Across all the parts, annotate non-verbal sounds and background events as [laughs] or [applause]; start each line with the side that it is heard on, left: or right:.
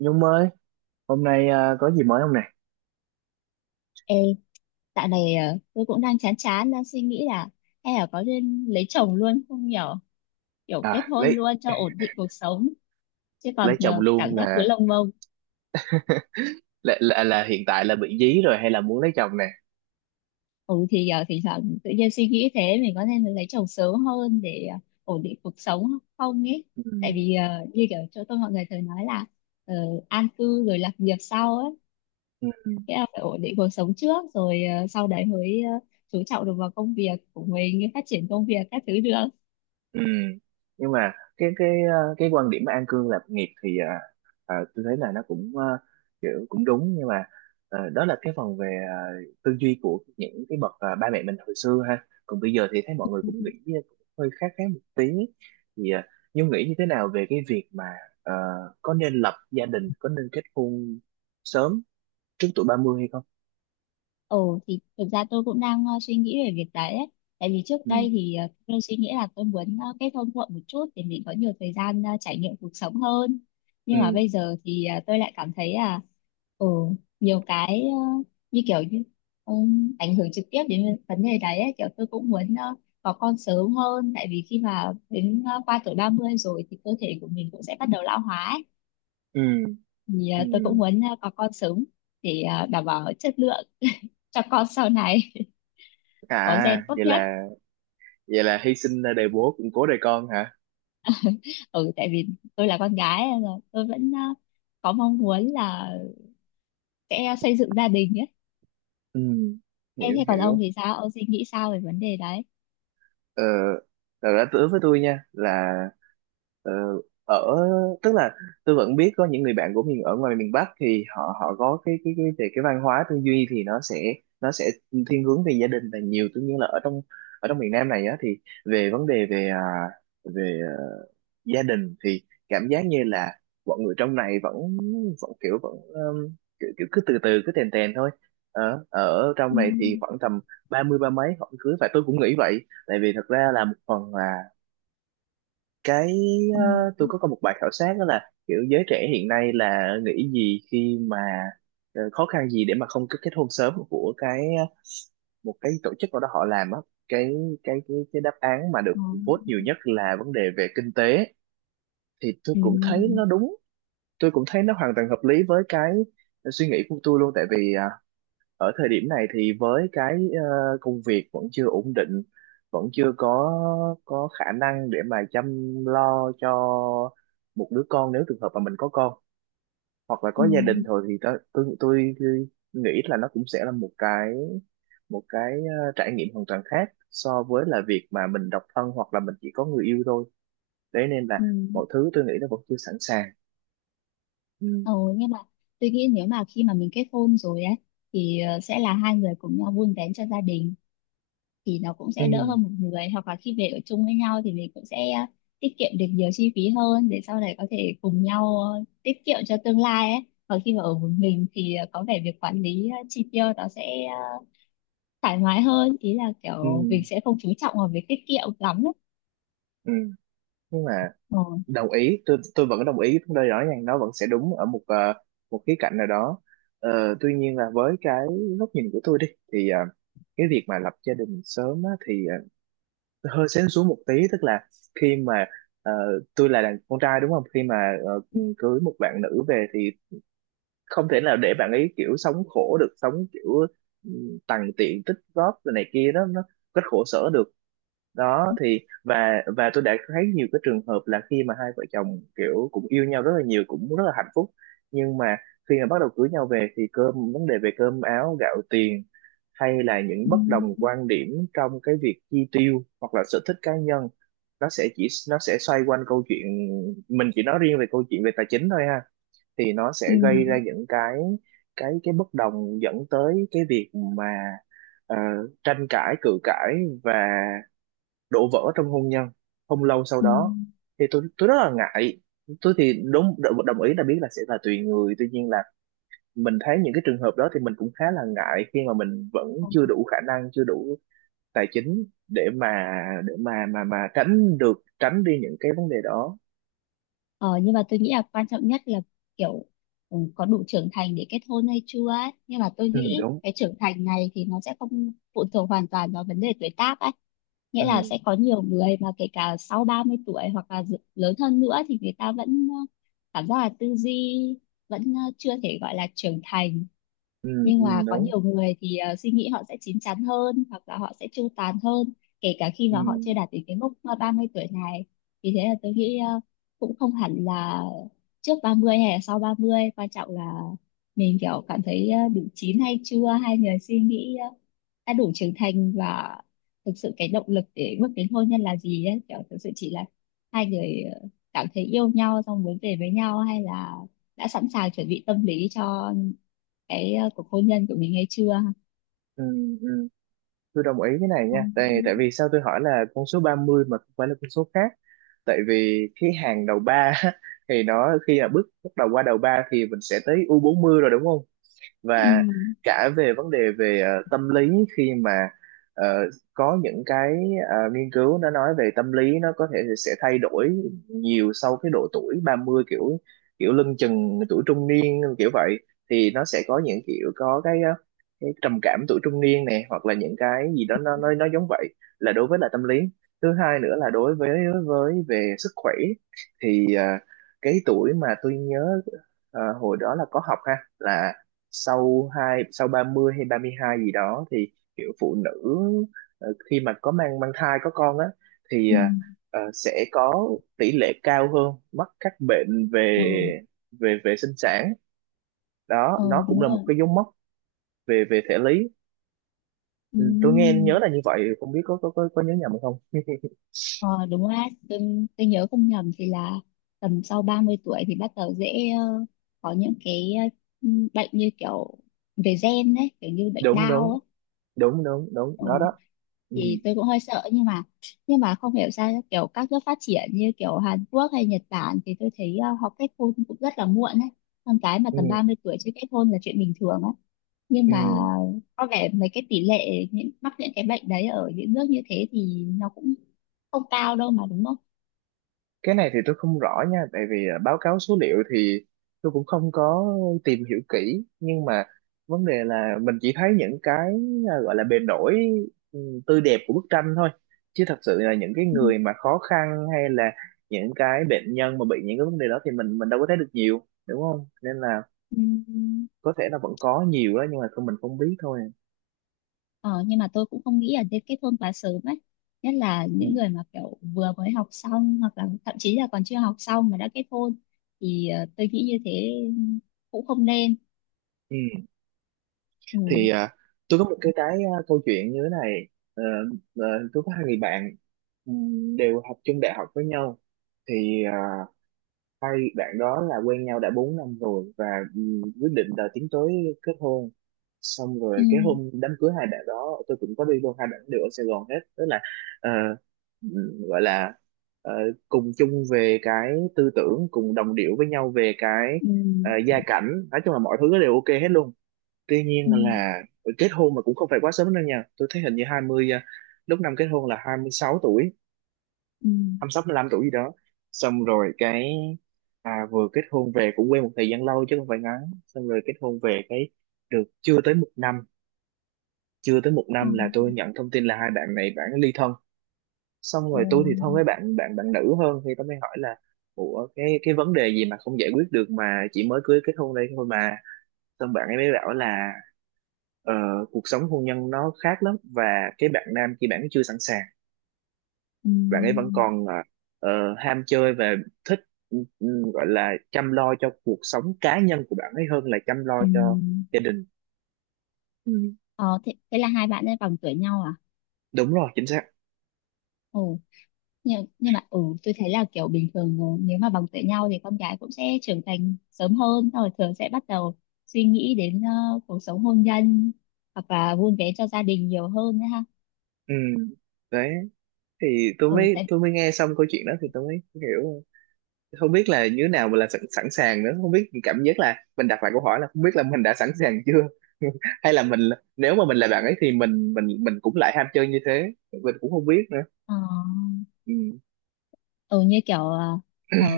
right: Nhung ơi, hôm nay có gì mới không nè?
left: Ê, dạo này tôi cũng đang chán chán đang suy nghĩ là hay là có nên lấy chồng luôn không nhở, kiểu kết
right: À,
left: hôn
right: lấy
left: luôn cho ổn định cuộc sống chứ
right: lấy
left: còn
right: chồng
left: cảm
right: luôn
left: giác cứ
right: là
left: lông bông.
right: là hiện tại là bị dí rồi hay là muốn lấy chồng nè?
left: Ừ thì thỉnh thoảng tự nhiên suy nghĩ thế mình có nên lấy chồng sớm hơn để ổn định cuộc sống không ấy, tại vì như kiểu chỗ tôi mọi người thường nói là ờ, an cư rồi lập nghiệp sau ấy.
right: Ừ.
left: Thế là phải ổn định cuộc sống trước rồi sau đấy mới chú trọng được vào công việc của mình, phát triển công việc các thứ được.
right: Ừ. Nhưng mà cái quan điểm mà an cư lạc nghiệp thì tôi thấy là nó cũng kiểu cũng đúng, nhưng mà đó là cái phần về tư duy của những cái bậc ba mẹ mình hồi xưa ha. Còn bây giờ thì thấy mọi người cũng nghĩ cũng hơi khác khác một tí. Thì Nhung nghĩ như thế nào về cái việc mà ờ, có nên lập gia đình, có nên kết hôn sớm trước tuổi 30 hay không?
left: Ồ thì thực ra tôi cũng đang suy nghĩ về việc đấy ấy. Tại vì trước
right: Ừ.
left: đây thì tôi suy nghĩ là tôi muốn kết hôn muộn một chút để mình có nhiều thời gian trải nghiệm cuộc sống hơn.
right: Ừ.
left: Nhưng mà bây giờ thì tôi lại cảm thấy là ừ, nhiều cái như kiểu như ảnh hưởng trực tiếp đến vấn đề đấy ấy. Kiểu tôi cũng muốn có con sớm hơn, tại vì khi mà đến qua tuổi 30 rồi thì cơ thể của mình cũng sẽ bắt đầu lão hóa ấy.
right: Ừ.
left: Thì
right: Ừ.
left: tôi cũng muốn có con sớm để đảm bảo chất lượng cho con sau này, có
right: À,
left: gen tốt
right: vậy
left: nhất.
right: là vậy là hy sinh đời bố củng cố đời con.
left: Ừ, tại vì tôi là con gái nên là tôi vẫn có mong muốn là sẽ xây dựng gia đình ấy.
right: Ừ,
left: thế,
right: hiểu
left: thế còn ông
right: hiểu.
left: thì sao, ông suy nghĩ sao về vấn đề đấy?
right: ờ, Thật ra đối với tôi nha là, ờ, ở tức là tôi vẫn biết có những người bạn của mình ở ngoài miền Bắc thì họ họ có cái cái về cái văn hóa tư duy thì nó sẽ thiên hướng về gia đình là nhiều, tuy nhiên là ở trong miền Nam này á thì về vấn đề về về gia đình thì cảm giác như là mọi người trong này vẫn vẫn kiểu, kiểu cứ từ từ cứ tèn tèn thôi. Ở ở trong
left: Ừ.
right: này thì khoảng tầm 30 33 mấy họ cưới, và tôi cũng nghĩ vậy. Tại vì thật ra là một phần là cái
left: Ừ.
right: ờ, tôi có một bài khảo sát đó là kiểu giới trẻ hiện nay là nghĩ gì khi mà khó khăn gì để mà không kết kết hôn sớm, của cái một cái tổ chức nào đó họ làm á. Cái cái cái cái đáp án mà được vote nhiều
left: Ừ.
right: nhất là vấn đề về kinh tế, thì tôi cũng thấy nó
left: Ừ.
right: đúng. Tôi cũng thấy nó hoàn toàn hợp lý với cái suy nghĩ của tôi luôn, tại vì ở thời điểm này thì với cái công việc vẫn chưa ổn định, vẫn chưa có khả năng để mà chăm lo cho một đứa con, nếu trường hợp mà mình có con hoặc là
left: Ừ.
right: có gia đình thôi, thì tôi nghĩ là nó cũng sẽ là một cái trải nghiệm hoàn toàn khác so với là việc mà mình độc thân hoặc là mình chỉ có người yêu thôi. Đấy nên là
left: Ừ.
right: mọi thứ tôi nghĩ nó vẫn chưa sẵn sàng. Ừ.
left: Ừ. Nhưng mà tôi nghĩ nếu mà khi mà mình kết hôn rồi ấy thì sẽ là hai người cùng nhau vun vén cho gia đình thì nó cũng
right: ừ
left: sẽ đỡ hơn một người, hoặc là khi về ở chung với nhau thì mình cũng sẽ tiết kiệm được nhiều chi phí hơn để sau này có thể cùng nhau tiết kiệm cho tương lai ấy. Còn khi mà ở một mình thì có vẻ việc quản lý chi tiêu nó sẽ thoải mái hơn, ý là
right: ừ
left: kiểu mình sẽ không chú trọng vào việc tiết kiệm lắm ấy.
right: ừ. Nhưng mà
left: Ờ.
right: đồng ý, tôi vẫn đồng ý đây, rõ ràng nó vẫn sẽ đúng ở một khía cạnh nào đó. Ờ, tuy nhiên là với cái góc nhìn của tôi đi thì cái việc mà lập gia đình sớm á, thì hơi sến xuống một tí, tức là khi mà ờ, tôi là đàn con trai đúng không, khi mà ờ, cưới một bạn nữ về thì không thể nào để bạn ấy kiểu sống khổ được, sống kiểu, ừ, tằn tiện tích góp rồi này kia đó, nó rất khổ sở được. Đó thì và tôi đã thấy nhiều cái trường hợp là khi mà hai vợ chồng kiểu cũng yêu nhau rất là nhiều, cũng rất là hạnh phúc, nhưng mà khi mà bắt đầu cưới nhau về thì vấn đề về cơm áo gạo tiền hay là những
left: Ừ.
right: bất đồng quan điểm trong cái việc chi tiêu hoặc là sở thích cá nhân, nó sẽ xoay quanh câu chuyện, mình chỉ nói riêng về câu chuyện về tài chính thôi ha, thì nó
left: Ừ.
right: sẽ gây ra những cái cái bất đồng, dẫn tới cái việc mà ờ, tranh cãi cự cãi và đổ vỡ trong hôn nhân không lâu sau đó, thì tôi rất là ngại. Tôi thì đúng đồng ý là biết là sẽ là tùy người, tuy nhiên là mình thấy những cái trường hợp đó thì mình cũng khá là ngại khi mà mình vẫn
left: Ừ.
right: chưa đủ khả năng, chưa đủ tài chính để mà để mà tránh được, tránh đi những cái vấn đề đó.
left: Ờ, nhưng mà tôi nghĩ là quan trọng nhất là kiểu có đủ trưởng thành để kết hôn hay chưa ấy. Nhưng mà tôi
right: Ừ
left: nghĩ
right: đúng
left: cái trưởng thành này thì nó sẽ không phụ thuộc hoàn toàn vào vấn đề tuổi tác ấy. Nghĩa là
right: ừ
left: sẽ có nhiều người mà kể cả sau 30 tuổi hoặc là lớn hơn nữa thì người ta vẫn cảm giác là tư duy vẫn chưa thể gọi là trưởng thành.
right: ừ
left: Nhưng mà
right: ừ
left: có
right: đúng
left: nhiều người thì suy nghĩ họ sẽ chín chắn hơn hoặc là họ sẽ chu toàn hơn kể cả khi
right: ừ
left: mà họ chưa đạt đến cái mốc 30 tuổi này. Vì thế là tôi nghĩ cũng không hẳn là trước 30 hay là sau 30, quan trọng là mình kiểu cảm thấy đủ chín hay chưa, hay người suy nghĩ đã đủ trưởng thành, và thực sự cái động lực để bước đến hôn nhân là gì ấy, kiểu thực sự chỉ là hai người cảm thấy yêu nhau xong muốn về với nhau, hay là đã sẵn sàng chuẩn bị tâm lý cho cái cuộc hôn nhân của mình hay chưa.
right: ừ ừ. Tôi đồng ý cái này
left: Ừ.
right: nha, tại tại vì sao tôi hỏi là con số 30 mà không phải là con số khác, tại vì cái hàng đầu ba [laughs] thì nó khi là bước bắt đầu qua đầu ba thì mình sẽ tới u 40 rồi, đúng không?
left: Ừ.
right: Và cả về vấn đề về tâm lý, khi mà ờ, có những cái nghiên cứu nó nói về tâm lý, nó có thể sẽ thay đổi nhiều sau cái độ tuổi 30, kiểu kiểu lưng chừng tuổi trung niên kiểu vậy, thì nó sẽ có những kiểu có cái cái trầm cảm tuổi trung niên này hoặc là những cái gì đó nó nó giống vậy. Là đối với là tâm lý. Thứ hai nữa là đối với về sức khỏe, thì cái tuổi mà tôi nhớ hồi đó là có học ha, là sau hai sau 30 hay 32 gì đó thì kiểu phụ nữ khi mà có mang mang thai có con á thì
left: Ừ.
right: sẽ có tỷ lệ cao hơn mắc các bệnh về
left: Ừ.
right: về về sinh sản. Đó
left: Ờ,
right: nó cũng
left: đúng
right: là
left: rồi.
right: một cái dấu mốc về về thể lý.
left: Ừ.
right: Ừ, tôi nghe nhớ là như vậy, không biết có có nhớ nhầm không [laughs]
left: Ờ, đúng rồi. Tôi, tôi nhớ không nhầm thì là tầm sau 30 tuổi thì bắt đầu dễ có những cái ờ, bệnh như kiểu về gen đấy, kiểu như bệnh
right: đúng
left: đau
right: đúng,
left: ấy.
right: đúng
left: Ừ.
right: nó đó. Ừ,
left: Thì tôi cũng hơi sợ, nhưng mà không hiểu sao kiểu các nước phát triển như kiểu Hàn Quốc hay Nhật Bản thì tôi thấy họ kết hôn cũng rất là muộn ấy, con cái mà
right: ừ,
left: tầm 30 tuổi chưa kết hôn là chuyện bình thường. Nhưng
right: ừ.
left: mà có vẻ mấy cái tỷ lệ những mắc những cái bệnh đấy ở những nước như thế thì nó cũng không cao đâu mà, đúng không?
right: Cái này thì tôi không rõ nha, tại vì báo cáo số liệu thì tôi cũng không có tìm hiểu kỹ, nhưng mà vấn đề là mình chỉ thấy những cái gọi là bề nổi, ừ, tươi đẹp của bức tranh thôi, chứ thật sự là những cái
left: Ừ.
right: người mà khó khăn hay là những cái bệnh nhân mà bị những cái vấn đề đó thì mình đâu có thấy được nhiều, đúng không, nên là
left: Ừ.
right: có thể là vẫn có nhiều đó nhưng mà không, mình không biết thôi.
left: Ờ, nhưng mà tôi cũng không nghĩ là nên kết hôn quá sớm ấy, nhất là
right: Ừ.
left: những người mà kiểu vừa mới học xong hoặc là thậm chí là còn chưa học xong mà đã kết hôn thì tôi nghĩ như thế cũng không nên.
right: Ừ.
left: Ừ.
right: Thì tôi có một câu chuyện như thế này. Ờ, ờ, tôi có hai người bạn, đều học chung đại học với nhau. Thì hai bạn đó là quen nhau đã 4 năm rồi, và quyết định là tiến tới kết hôn. Xong
left: Ừ.
right: rồi cái hôm đám cưới hai bạn đó tôi cũng có đi luôn, hai bạn đều ở Sài Gòn hết, tức là ờ, gọi là ờ, cùng chung về cái tư tưởng, cùng đồng điệu với nhau về cái
left: Ừ.
right: gia cảnh, nói chung là mọi thứ đều ok hết luôn. Tuy nhiên
left: Ừ.
right: là kết hôn mà cũng không phải quá sớm đâu nha, tôi thấy hình như 20 à, lúc năm kết hôn là 26 tuổi,
left: Ừ.
right: năm sáu mười lăm tuổi gì đó. Xong rồi cái vừa kết hôn về cũng quen một thời gian lâu chứ không phải ngắn. Xong rồi kết hôn về cái được chưa tới một năm,
left: Ừ.
right: là tôi nhận thông tin là hai bạn này bạn ly thân. Xong
left: Ừ.
right: rồi tôi thì thân với bạn bạn bạn nữ hơn, thì tôi mới hỏi là ủa cái vấn đề gì mà không giải quyết được mà chỉ mới cưới, kết hôn đây thôi mà. Xong bạn ấy mới bảo là ờ, cuộc sống hôn nhân nó khác lắm, và cái bạn nam kia bạn ấy chưa sẵn sàng,
left: Ừ.
right: bạn ấy vẫn còn ờ, ham chơi và thích, ừ, ừ, gọi là chăm lo cho cuộc sống cá nhân của bạn ấy hơn là chăm lo
left: Ừ.
right: cho gia đình.
left: Ờ, thế là hai bạn ấy bằng tuổi nhau à?
right: Đúng rồi, chính xác.
left: Ồ, nhưng mà tôi thấy là kiểu bình thường nếu mà bằng tuổi nhau thì con gái cũng sẽ trưởng thành sớm hơn, xong rồi thường sẽ bắt đầu suy nghĩ đến cuộc sống hôn nhân hoặc là vun vén cho gia đình nhiều hơn nữa ha.
right: Ừ. Đấy thì
left: Ừ. Tại.
right: tôi mới nghe xong câu chuyện đó thì tôi mới hiểu, không biết là như thế nào mà là sẵn sàng nữa, không biết, cảm giác là mình đặt lại câu hỏi là không biết là mình đã sẵn sàng chưa [laughs] hay là mình, nếu mà mình là bạn ấy thì mình cũng lại ham chơi như thế, mình cũng không biết nữa.
left: Ờ.
right: Ừ.
left: Ừ. Như kiểu ở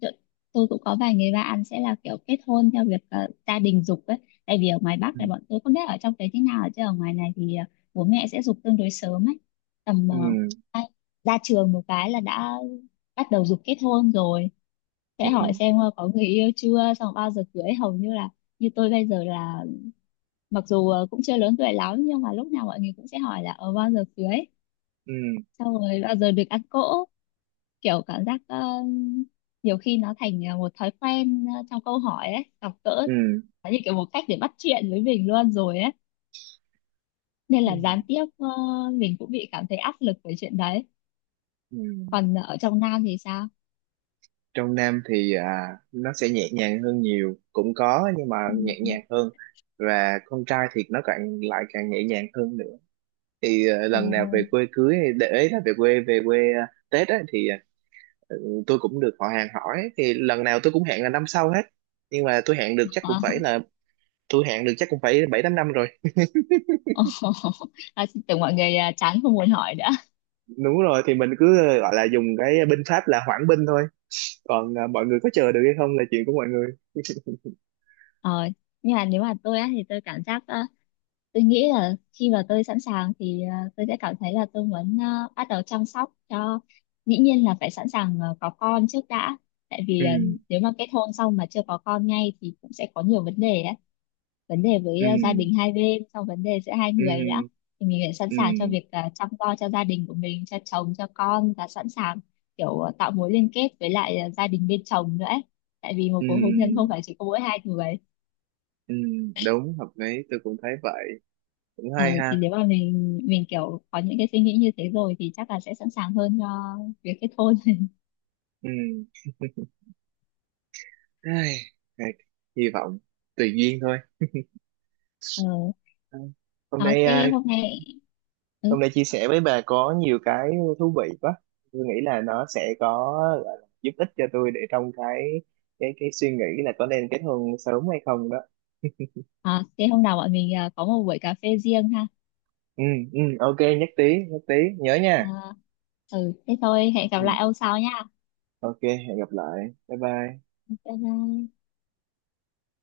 left: chỗ- tôi cũng có vài người bạn sẽ là kiểu kết hôn theo việc gia đình giục ấy. Tại vì ở ngoài Bắc
right: Ừ.
left: này bọn tôi không biết ở trong đấy thế nào, chứ ở ngoài này thì bố mẹ sẽ giục tương đối sớm ấy, tầm
right: Ừ.
left: ai- ra trường một cái là đã bắt đầu giục kết hôn rồi,
right: Ừ.
left: sẽ hỏi xem có người yêu chưa, xong bao giờ cưới, hầu như là như tôi bây giờ là, mặc dù cũng chưa lớn tuổi lắm nhưng mà lúc nào mọi người cũng sẽ hỏi là ở bao giờ cưới,
right: Ừ.
left: xong rồi bao giờ được ăn cỗ, kiểu cảm giác nhiều khi nó thành một thói quen trong câu hỏi ấy gặp gỡ,
right: Ừ.
left: nó như kiểu một cách để bắt chuyện với mình luôn rồi ấy, nên
right: Ừ.
left: là gián tiếp mình cũng bị cảm thấy áp lực về chuyện đấy.
right: Ừ.
left: Còn ở trong Nam thì sao?
right: Trong Nam thì nó sẽ nhẹ nhàng hơn, nhiều cũng có nhưng mà
left: Ừ.
right: nhẹ nhàng hơn, và con trai thì nó càng lại càng nhẹ nhàng hơn nữa. Thì
left: Ồ.
right: lần nào về quê cưới hay để ý là về quê Tết á, thì tôi cũng được họ hàng hỏi, thì lần nào tôi cũng hẹn là năm sau hết. Nhưng mà tôi hẹn được chắc cũng
left: Ờ.
right: phải là, tôi hẹn được chắc cũng phải 7 8 năm rồi.
left: Ồ. [laughs] À, tưởng mọi người chán không muốn hỏi nữa.
right: Đúng rồi, thì mình cứ gọi là dùng cái binh pháp là hoãn binh thôi, còn mọi người có chờ được hay không là chuyện của mọi người [laughs]
left: ờ, nhưng mà nếu mà tôi á, thì tôi cảm giác tôi nghĩ là khi mà tôi sẵn sàng thì tôi sẽ cảm thấy là tôi muốn bắt đầu chăm sóc cho, dĩ nhiên là phải sẵn sàng có con trước đã, tại vì
right: ừ
left: nếu mà kết hôn xong mà chưa có con ngay thì cũng sẽ có nhiều vấn đề đấy, vấn đề với
right: ừ
left: gia đình hai bên, xong vấn đề giữa hai
right: ừ
left: người nữa. Thì mình phải sẵn
right: ừ
left: sàng cho việc chăm lo cho gia đình của mình, cho chồng cho con, và sẵn sàng kiểu tạo mối liên kết với lại gia đình bên chồng nữa ấy. Tại vì một
right: ừ,
left: cuộc hôn nhân không phải chỉ có mỗi hai người.
right: ừ, đúng, hợp lý, tôi cũng thấy vậy, cũng
left: Ờ,
right: hay ha.
left: thì nếu mà mình kiểu có những cái suy nghĩ như thế rồi thì chắc là sẽ sẵn sàng hơn cho việc kết hôn. [laughs]
right: Ừ. Ai, ai, hy vọng tùy duyên thôi.
left: Ờ,
right: Ừ. Hôm
left: đó,
right: nay
left: thế hôm nay, ừ,
right: hôm nay chia sẻ với bà có nhiều cái thú vị quá. Tôi nghĩ là nó sẽ có, gọi là giúp ích cho tôi để trong cái suy nghĩ là có nên kết hôn sớm hay không đó.
left: à, thế hôm nào bọn mình có một buổi cà phê riêng ha.
right: Ừ, ừ, ok, nhất trí, nhớ nha.
left: À, ừ, thế thôi, hẹn gặp
right: Ừ,
left: lại ông sau nha.
right: ok, hẹn gặp lại. Bye bye.
left: Bye bye.